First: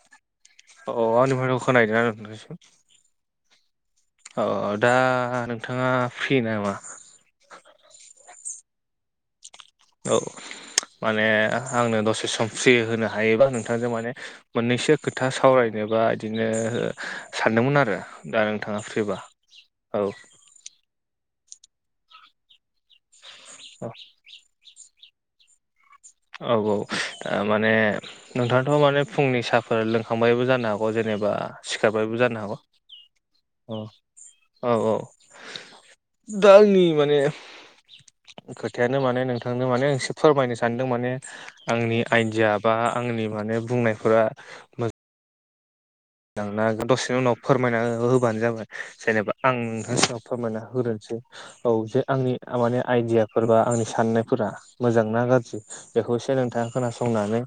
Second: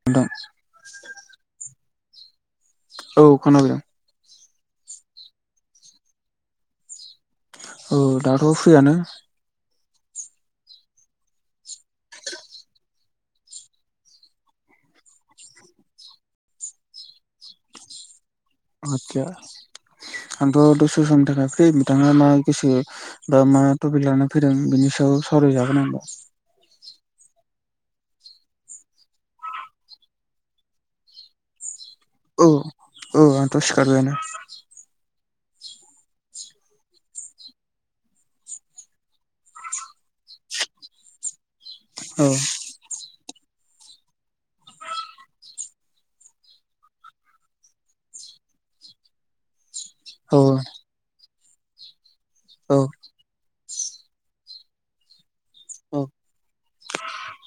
नोंथां अ आंनि माथोखौ खोनाहैदोंना नोंथाङनिसिम औ खोनाफैदों औ दा नोंथाङा फ्रि नामा? औ दाथ फ्रियानो औ माने आंनो दसे सम फ्रि होनो हायोबा नोंथांजों माने मोननैसो खोथा सावरायनोबा गदिनो सानदोंमोन आरो दा नों आदसा आंथ दसे समनि थाखाय फ्रि नोंथाङा मा गोसो बा मा टपिक लाना फैदों बेनि सायाव सावराय जागोन होमबा औ औ माने नोंथाङाथ माने फुंनि साहाफोर लोंखांबायबो जानो हागौ जेनेबा सिखारबायबो जानो औ हागौ औ आंथ' अ सिखारबायानो औ औ दा आनि माने खोथायानो माने नोंथांनो मानेसे फोरमायनो सानदों माने आंनि औ आइडिया बा आंनि माने बुंनायफोरा मो जांना हागोन दसेनि उनाव फोरमायना होबानो जाबाय जेनेबा आं फार्सेआव औ फोरमायना होग्रोनसै औ जे आंनि औ माने आइदिया फोरबा आंनि साननायफोरा मोजां ना गाज्रि बेखौ औ एसे नोंथाङा खोनासंनानै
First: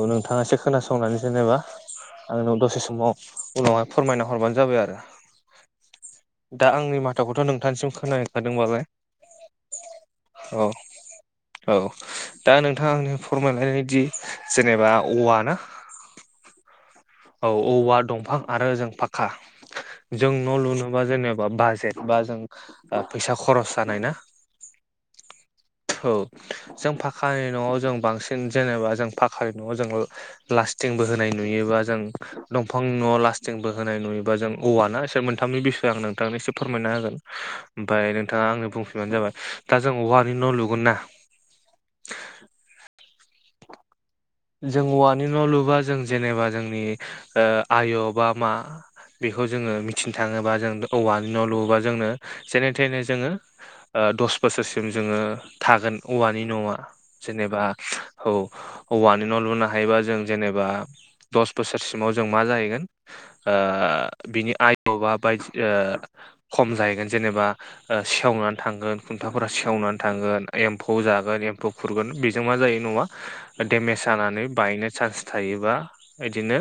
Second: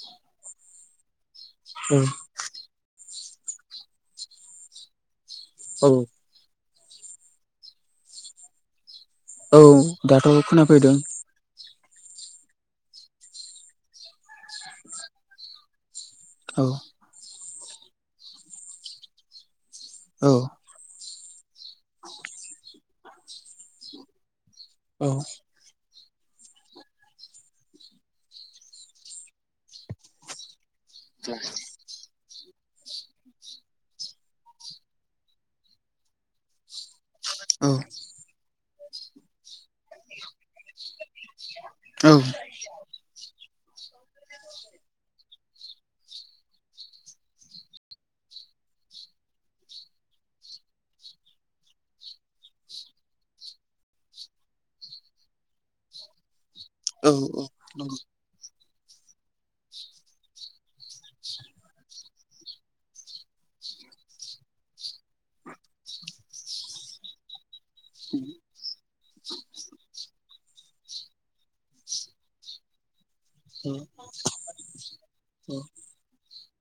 औ नोंथाङा एसे खोनासंनानै जेनेबा आंनो दसे समाव उनावहाय फोरमायना हरबानो जाबाय आरो औ दा आंनि माथाखौथ नोंथांनिसिम खोनखादोंबालाय औ दाथ खोनाफैदों औ दा नोंथाङा आंनो फोरमानानैहोदि जेनेबा औवा ना औ औ औवा दंफां आरो जों फाखका जों औ न' लुनोबा जेनेबा बाज जेनेबा जों फैसा खरस जानाय ना औ औ जों पाखानि न'आव जों बांसिन जेनेबा जों पाखानि न'आव जों लास्टि थिंबो होनाय नुयो बा दंफांनि न'आव लास्टिंबो होनाय नुयोबा जों औवाना एसे मोनथामनि बिसय आं नोंथांनो एसे फोरमायना होगोन ओमफ्राय नोंथाङा आंनो बुंफिनबानो जाबाय दा जों औवानि न' लुगोन ना औ जों औवानि न' लुबा जों जेनेबा जोंनि आय बा मा बेखौ जोङो मिथिनो थाङोबा जों औवानि न' लुबा जोंनो जेने थेने जोङो दस बोसोरसिम जोङो थागोन औवानि न'आ औ जेनेबा नंगौ औ औवानि न' लुनो हायोबा जों जेनेबा दस बोसोरसिमाव जों मा जाहैगोन ओ बिनि आयु बा बायदि ओ खम जाहैगोन जेनेबा ओ सेवनानै थांगोन खुन्थाफोरा सेवनानै थांगोन एम्फौ जागोन एम्फौ खुरगोन बेजों मा जायो न'आ औ डेमेज जानानै बायनो चान्स थायोबा औ बिदिनो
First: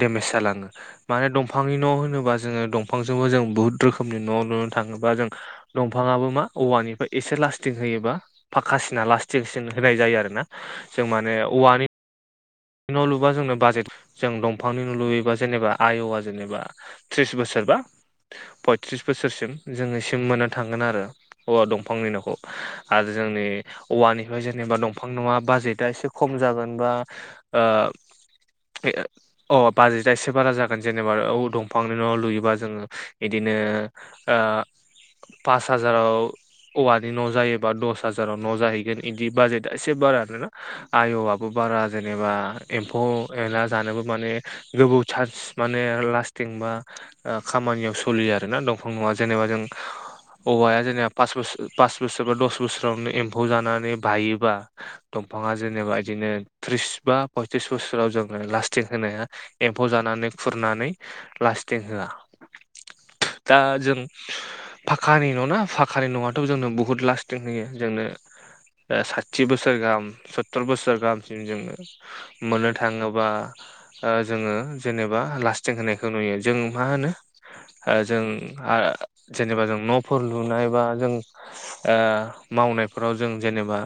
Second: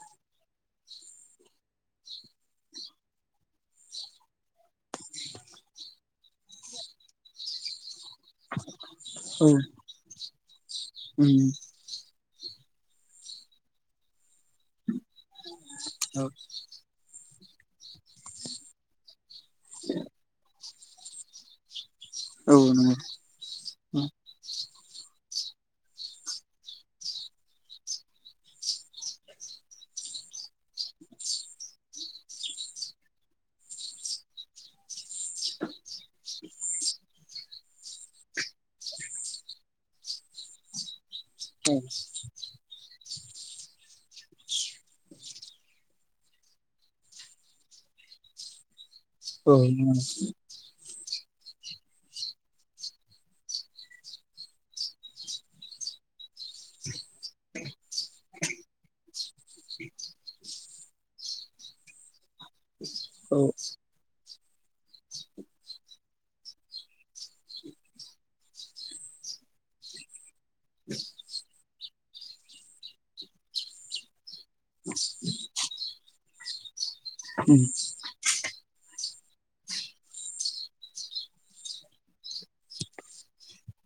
डेमेज जालाङो माने दंफांनि न' होनोबा जोङो दंफांजोंबो जों बुहुद रोखोमनि न' लुनो थाङोबा जों दंफाङाबो मा औवानिफ्राय एसे लास्टिं होयो बा फाखासिना औ लास्टिकसिन होनाय जायो आरोना जों माने उम औवानि न' लुबा जोंनो बाजेट जों दंफांनि न' लुयोबा जेनेबा आयआ औ जेनेबा थ्रिस बोसोरबा पयथ्रिस बोसोरसिम जोङोसिम मोननो थांगोन आरो औवा दंफांनि न'खौ औ नंगौ आरो जोंनि औ औवानिफ्राय जेनेबा दंफां न'वा बाजेटआ एसे खम जागोन बा ओ बे अ बाजेटआ एसे बारा जागोन जेनेबा औ दंफांनि न'आव लुयोबा जोङो बिदिनो आ पास हाजाराव औवानि न' जायोबा दस हाजाराव न' जाहैगोन इदि बाजेटआ एसे बारा आरोना आय'आबो बारा जेनब एम्फौ एला जानोबो माने गोबौ चान्स माने लास्टिं बा खामानियाव सोलियो आरोना दंफां नङा जेनेबा औ जों नंगौ औवाया जेनेबा पासबोसोर पास बोसोर बा दस बोसोरावनो एम्फौ जानानै बायोबा दंफाङा जेनेबा इदिनो त्रिस बा पयत्रिस बोसोराव जोङो लास्टिं होनाया एम्फौ जानानै खुरनानै लास्टिं होआ औ दा जों फाखानि न' ना फाखानि न'आथ' जोंनो बहुत लास्टिं होयो जोंनो साथि बोसोर गाम स स्तुर बोसोर गाहामसिम जोङो मोननो थाङोबा ओ जोङो जेनेबा लास्टिं होनायखौ नुयो जों मा होनो उम जों जेनेबा जों न'फोर लुनाय बा जों आ मावनायफोराव जों जेनेबा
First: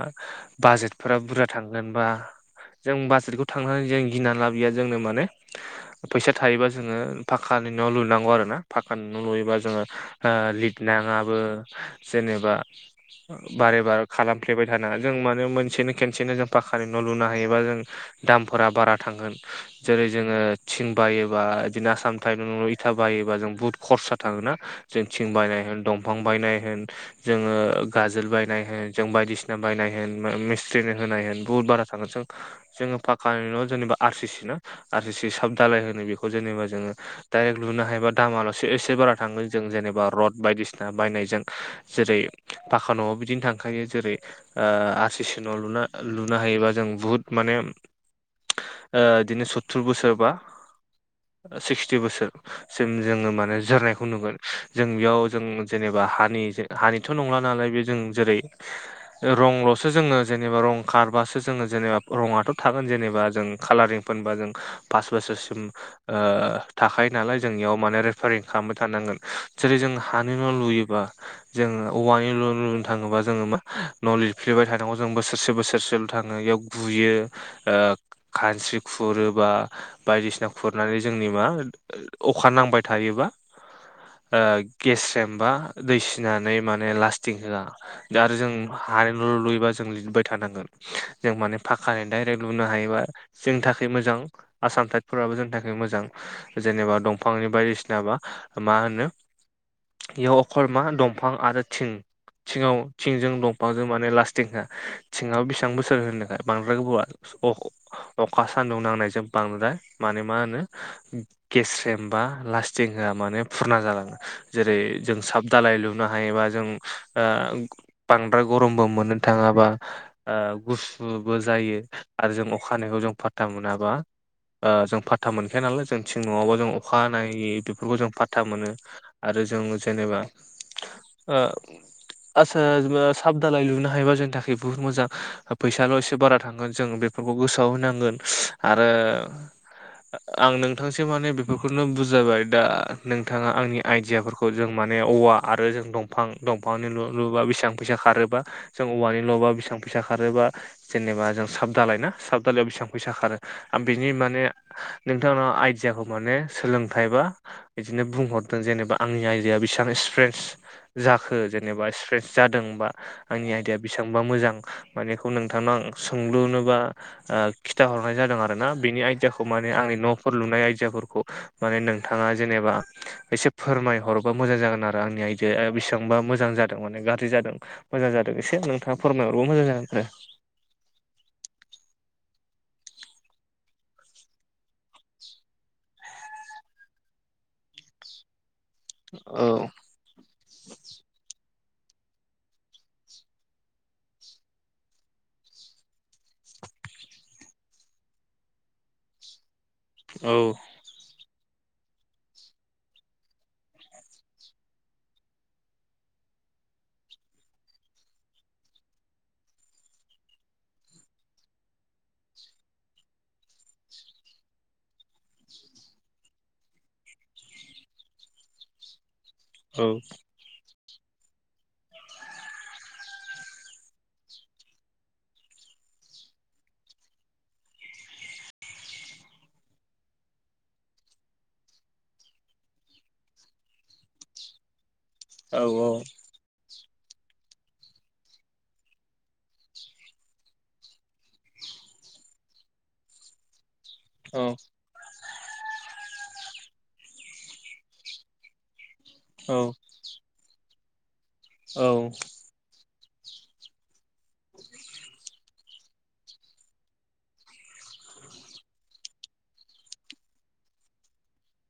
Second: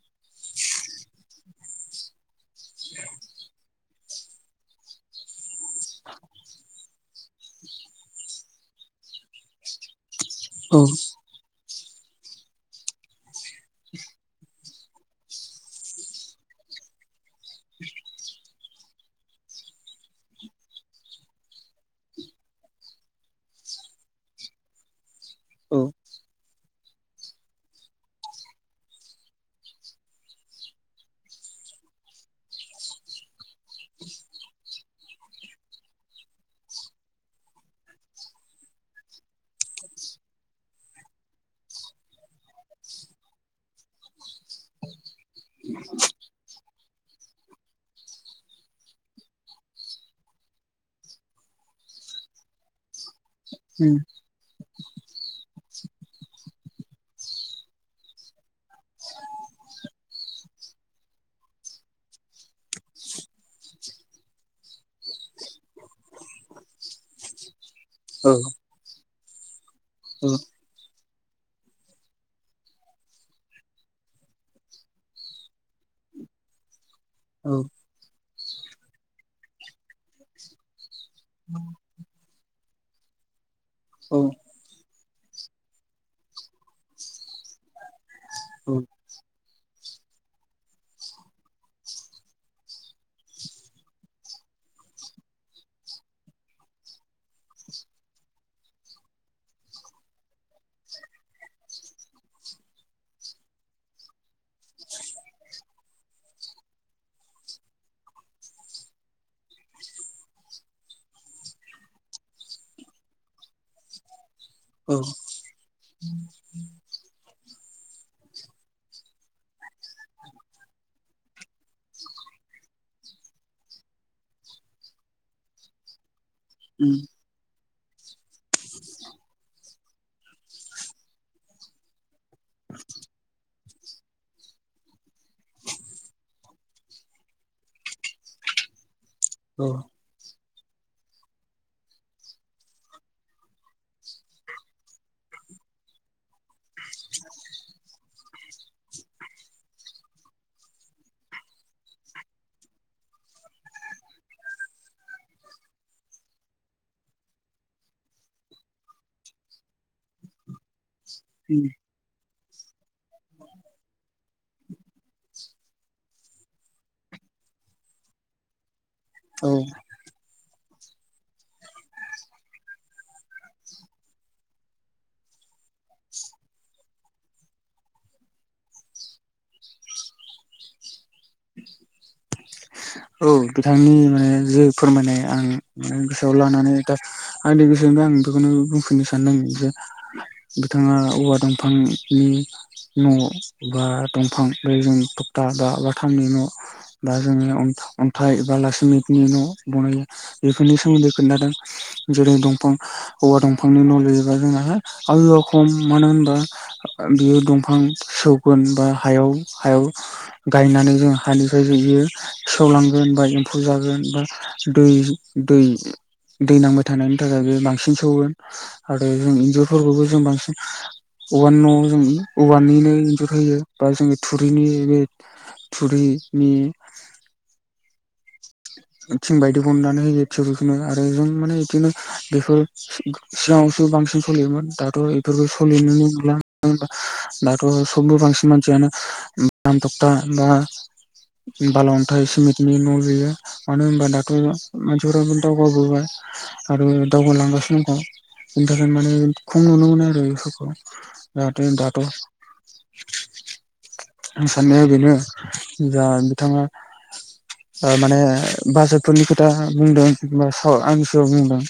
बाजेटफोरा बुरजा थांगोन बा जों बाजेटखौ थांनानै जों गिनानै लाबोया जोंनो माने फैसा थायोबा जोङो पाखानि न' लुनांगौ आरो ना पाखानि न' लुयोबा जोङो औ लिरनाङाबो जेनेबा बारे बार खालामफ्लेबाय थाना जों माने मोनसेनो खनसेनो जों पाखकानि न' लुनो हायोबा जों दामफोरा बारा थांगोन जेरै जोङो थिं बायोबा बिदिनो आसाम टाइम इथा बायोबा जों बुहुत खरसा थाङोना जों थिं बायनाय होन दंफां बायनाय होन जोङो गाजोल बायनाय होन जों बायदिसिना बायनाय होन मिस्थ्रिनो होनाय होन बहत बारा सांगस' जोङो पाखक्कानि न' जेनेबा आर सि सि ना आर सि सि साब दालाय होनो बेखौ जेनेबा जोङो डाइरेक्ट लुनो हायोबा दामाल'सो एसे बारा थाङो जों जेनेबा रड बायदिसिना बायनायजों जेरै पााखान'आव बिदिनो थांखायो जेरै आसिसनाव लुना लुनो हायोबा जों बुहुत माने बिदिनो सतथुर बोसोरबा सिक्सटि बोसोरसिम जोङो माने उम जोरनायखौ नुगोन जों बेयाव जों जेनेबा हानि हानिथ' नंला नालाय बे जों जेरै रंल'सो जोङो जेनेबा रं खारबासो जोङो जेबा रङाथ' थागोन जेनेबा जों खालारिं फबा जों पास बोसोरसिम थाखायायो नालाय जोंनियाव माने औ रेफारिं खालाम थानांगोन जेरै जों हानि न' लुयोबा जोङो औवानि लनो थाङोबा जोङो मा न' लिरफ्लेबाय थानांगौ जों बोसोरसे बोसोरसे थाङो बेयाव गुयो औ खानस्रि खुरोबा बायदिसिना खुरनानै जोंनि मा अखा नांबाय थायोबा गेसजोंमबा दै सिनानै माने लास्टिं होआ द आरो जों औ हानायल' लुयोबा जों लिरबाय थानांगोन जों माने पकानि दडाइरेक्ट लुनो हायोबा जोंनि थाखाय मोजां आसाम थटाइटफोराबो जोंनि थाखाय मोजां जेनेबा दंफांनि बायदिसिनाबा मा होनो बेयाव अखरमा दंफां आरो थिं थिङाव थिंजों दंफांजों माने लास्टिंखा थिङाव बेसेबां बेसेबां बोसोर होनो थाखाय बांद्राय गोबावआ अ अखा सान्दुं नांनाय जोबबांनोलाय मान मा होनो गेस्रेम बा लास्टिं होआ माने फुरना जालाङो जेरै औ औ जों साब दालाय लुनो हायोबा जों बांद्राय गरमबो मोननो थाङाबा गुसुबो जायो आरो जों अखानायखौ जों फा मोनाबा जों पाता मोनखाया नालाय जों थिं नङाबा जों औ अखानायै बेफोरखौ जों पाता मोनो। आरो जों जेनेबा ओ आचचसा साब दालाय लुनो हायोबा जोंनि थाखाय बहुत मोजां। फैसाल' एसे बारा थांगोन जों बेफोरखौ गोसोआव होनांगोन आरो आं नोंथांसो माने बेफोरखौनो बुजाबाय दा नोंथाङा आंनि आइदिियाफोरखौ जों माने औवा आरो जों दंफां दंफांनि लुबा बेसेबां फैसा खारोबा जों औवानिल'बा बेसेबां फैसा खारोबा जेनेबा जों साब दालाय ना साब दालायाव बेसेबां फैसा खारो? बिनि माने नोंथांाव आइडयाखौ माने सोलोंथाइ बा बिदिनो बुंहरदों जेनेबा आंनि आयदाया बेसेबां एक्सपिरियेन्स जाखो जेनेबा एक्सप्रेन्स जादोंबा आंनि आइदाया बेसेबांबा मोजां मानेखौ नोंथांनाव सोंलुनोबा खिथाहरनाय जादों आरो ना बेनि आयदियाखौ औ माने आंनि न'फोर लुनाय आयदियाफोरखौ माने नोंथाङा जेनेबा एसे फोरमायहरबा मोजां जागोन आरो आंनि आयदाया बेसेबांबा मोजां जादों माने गाज्रि जादों। मोजां जादों एसो नोंथाङा फोरमायहरबबो मोजां जागोन आरो। औ बिथांनि माने जे फोरमायनाय आं मे गोसोआव लानानै दा आंनि गोसोआवनो आं बेखौनो बुंफिनो सानदों औ जे बिथाङा औवा दंफांनि न' बा दंफां बे जों थकता बा बाथामनि न' दा जोङो अन्थाइ बा लासैमितनि न' बानायो बेफोरनि औ खोन्थादों जेरै दंफां हौवा दंफांनि न'लेजबा जोंना आयआ खम मानो होनबा बियो दंफां सौगोन बा हायाव हायाव गायनानै जों हानिफ्राय जयो। खावलांगोन बा एम्फौ जागोन बा दै दै दै नांबाय थानायनि थाखाय बे बांसिन सौगोन आरो जों औ इन्जुरफोरखौबो जों बांसिन औवानि न'आव जों औवानिनो इन्जुर होयो बा जोङो थुरिनि बे थुरै उम थिं बायदिखौननानै होयो थटिलखौनो आरो जों माने बिदिनो बेफोर सिगाङावसो बांसिन सलियोमोन दाथ' बेफोरखौ औ सलिनोनो नंला दाथ' सनि बांसिन मानसियानो दाम थकता बा बा अन्थाइ सिमेटनि न' लुयो। मानो होनबा दाथ' औ मानसिफोराबो दावगाबोबाय आरो दावगालांगासिनो नोंथां बेनि थाखायनो माने औ खुं नुनो मोनो आरो बेफोरखौ जाहाथे दाथ' साननाया बेनो जा बिथाङा माने बाजारफोरनि खोथा बुंदोंबा स आंनि सायाव बुंदों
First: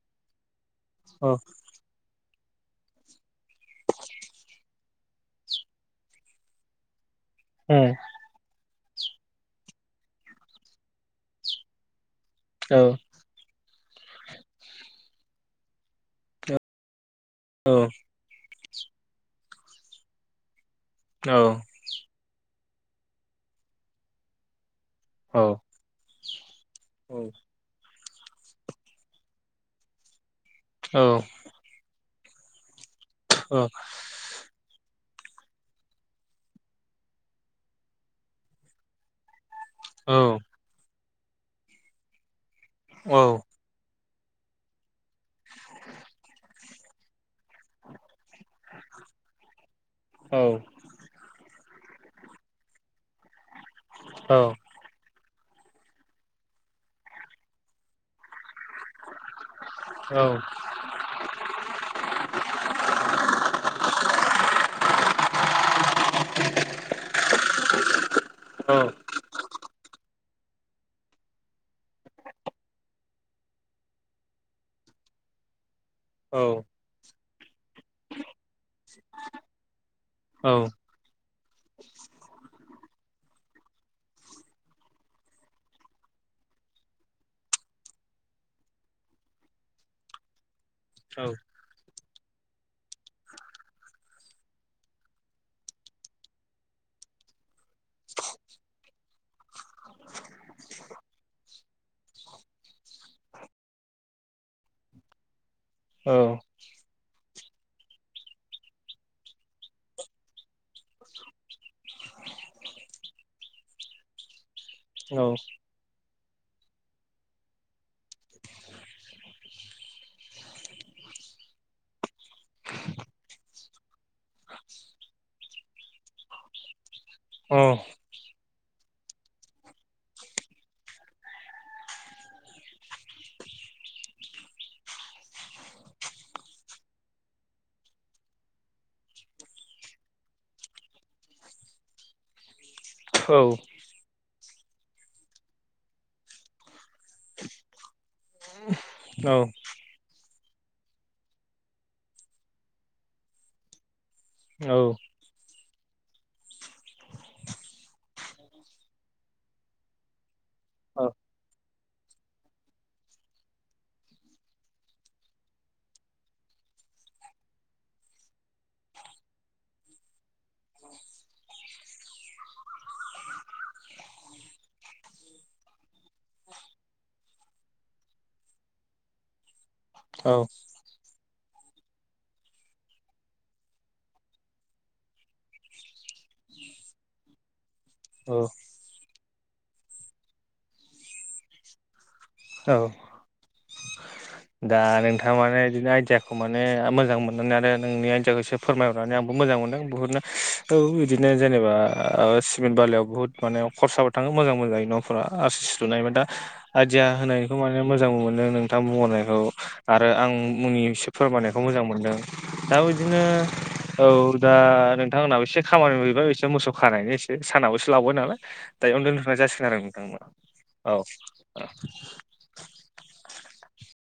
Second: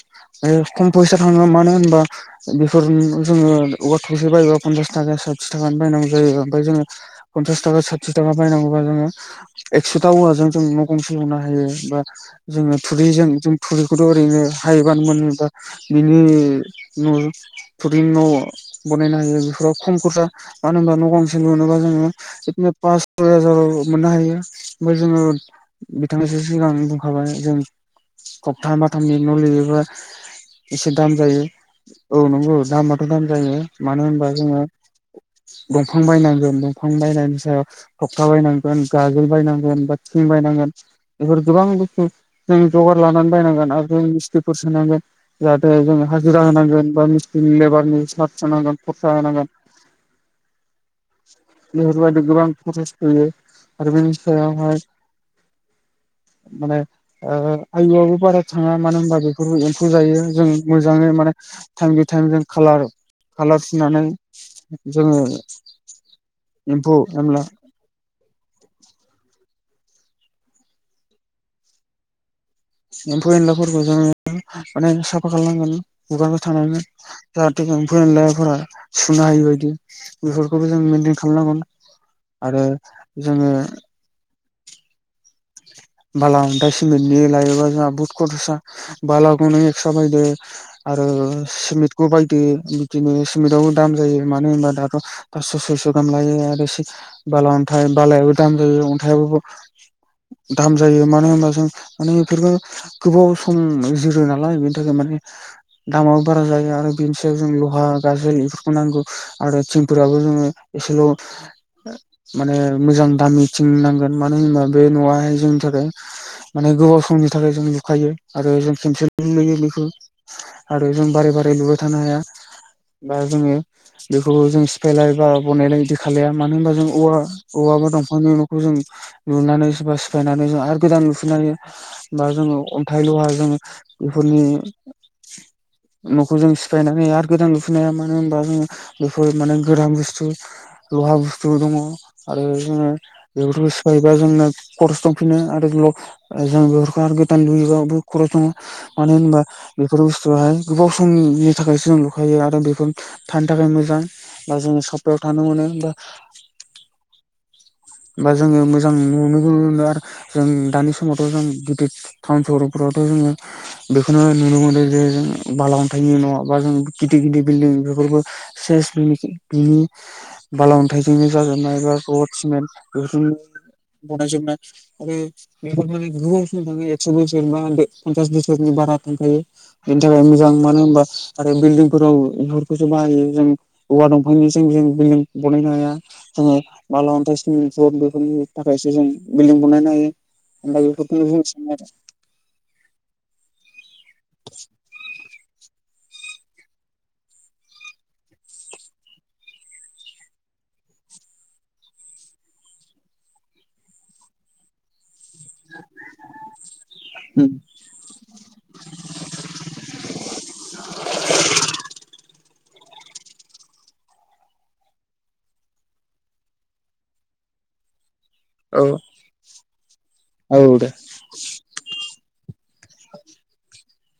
आरो खम फैसा औ थाङो मानो होनबा बेफोर जोङो अवा थौसे बायोबा पन्सास थाखा साथि थाखानि बायनांगौ जायो। ओमफ्राय जोङो पनसास थाखा उम साथिस थाखा बायनांगौब जोङो एक्स'था औवाजों न' गंसे लुनो हायो। हायो बा जोङो औ थुरिजों जों थुलिखौथ' ओरैनो हायोबानो मोनोबा बिनि न' औ प्रदिन न' बानायनो हायो बेफोराव खम खरसा मानो होनबा न' औ गांसे लुनोबा जोङो बिदिनो पास सय हाजार मोननो हायो ओमफ्राय जोङो औ बिथांाङसो सिगां औ बुंखाबाय जों सब्था बाथामनि न' लुयोबा एसे औ दाम जायो औ नंगौ दामाथ' दाम जायो औ मानो होनबा जोङो दंफां बायनांगोन दंफां बायनायनि सायाव थफथा बायनांगोन गाजोल बायनांगोन औ थिं बायनांगोन। बेफोर गोबां बुस्थु जों जगार लानानै बायनांगोन आरो जों मिस्थ्रिफोर सोनांगोन जाहाथे जोंङ हाजिरा होनांगोन बा मिस साथांगोन फोथांगोन। औ बेहबायदि गोबां खरस होयो आरो बिनि सायावहाय माने आयुआबो बारा थाङा मानो होनबा बेफोरबो एम्फौ जायो जों मोजाङै माने टाइम बे टाइम जों खालार कालार फिनानै जोङो एम्फौ एनला औ एम्फौ एनलाफोरखौ जोङो माने साफा खालामनांगोन हुगार थानांगोन। जाहाथे जों फोरोंलायाफोरा सुनो हायि बायदि बेफोरखौबो जों मेेनटेन खालामनांगोन। आरो जोङो बालाथ' सिमेन्टनि लायोबा जोंहा बहुत खरसा बालाखौनो एक्स्रा बायदो। आरो सिमेन्टखौ बायदो बिदिनो सिमेन्टावबो दाम जायो मानो होनबा दाथ' पासस' सयस' गाहाम लायो आरो बाला अन्थाइ बालायाबो दाम जायो अन्थाइबो दाम जायो मानो होनबा जों माने बेफोरफोरखौ गोबाव सम जिरो नालाय बेनि थाखाय माने दामाबो बारा जायो आरो बेनि सायाव जों लहा गाजोल बेफोरखौ नांगौ आरो थिंफोराबो जोङो एसेल' माने मोजां दामि थिं नांगोन मानो होनोबा बे न'आय थाखाय माने गोबाव समनि थाखाय जों लुखायो आरो जों खमसे नुयो बेखौ आरो जों बारै बारै लुबाय थानो हाया बा जोङो बेखौ जों सिफायलाय बा बनायलाय बिदि खालाया मानो होनबा जों औवा औवाबा दं। नखनि न'खौ जों लुनानै सोरबा सिफायनानै जों आरो गोदान लुफुनो हायो। बा जोङो अन्थाइ लहा जों बेफोरनि न'खौ जों सिफायनानै आरो गोदान लुफैनाया मानो होनबा जोङो बेफोर माने गदान बुस्थु लहा बुस्थु दङ आरो जोङो। बेफोरखौ सिफायोबा जोंनो खरस दंफिनो आरो जों बेफोरखौ आरो भुटान लुयोबाबो खरस नङा मानो होनबा बेफोर बुस्थुआहाय गोबाव समनि थाखायसो जों लुखायो आरो बेफोर थानो थाखाय मोजां। बा जों सबत थाना माहोना बा जोङो मोजां नुनो मोनो आरो जों दानि समावथ' जों टाउन सहरफ्रावथ' जोङो बेखौनो नुनो मोनदों जे जों बाला अन्थाइनि न' बा जों गिदिर गिदिर बिल्डिं बेफोरबो से बिनि बा अन्थाइजोंनो जाजेननाय एबा गड सिमेन्ट ग बनायस आरो बे माने ग थां एस' बस पन्स बसनि बारा थायो। बेनि थाखाय मोजां मानो होनबा आरो बिल्डिंफोराव बेुरफोरखौसो बाहायो जों औवा दंफांनिजों जों बिल्डिं बनायनो हाया। जोङो बाला अनथायस औ बेफोरनि थाखायसो जों बिल्डिं बानायनो हायो हा बेफोरखौनो बुंनो सानो आरो औ दा नोंथां मानो बिदिनो आइदियाखौ बेखौ माने मोजां मोननानै आरो नोंनि आनजखौ एसे फोरमायहरनानै आंबो मोजां मोनदों बिहुटनो औ बिदिनो जेनेबा सिमेन्ट बालायाव बहुत माने खरसाबो थाङो मोजां मोजाङै न आरसि सुा दा आइदिया होनायखौ माने मोजांबो मोनदों नोंथां बुंहनायखौ आरो आंनिसो फोरमायनायखौ मोजां मोनदों दा बिदिनो औ दा नोंथांमोननाबो एसे खामानि मोनहैबाय बिसोरो मोसौ खानायनि एसे सानाबोसो लाबोबाय नालाय। दायो आरो उन्दथ्रा जासिगोन आरो नोंथांमोना औ। अ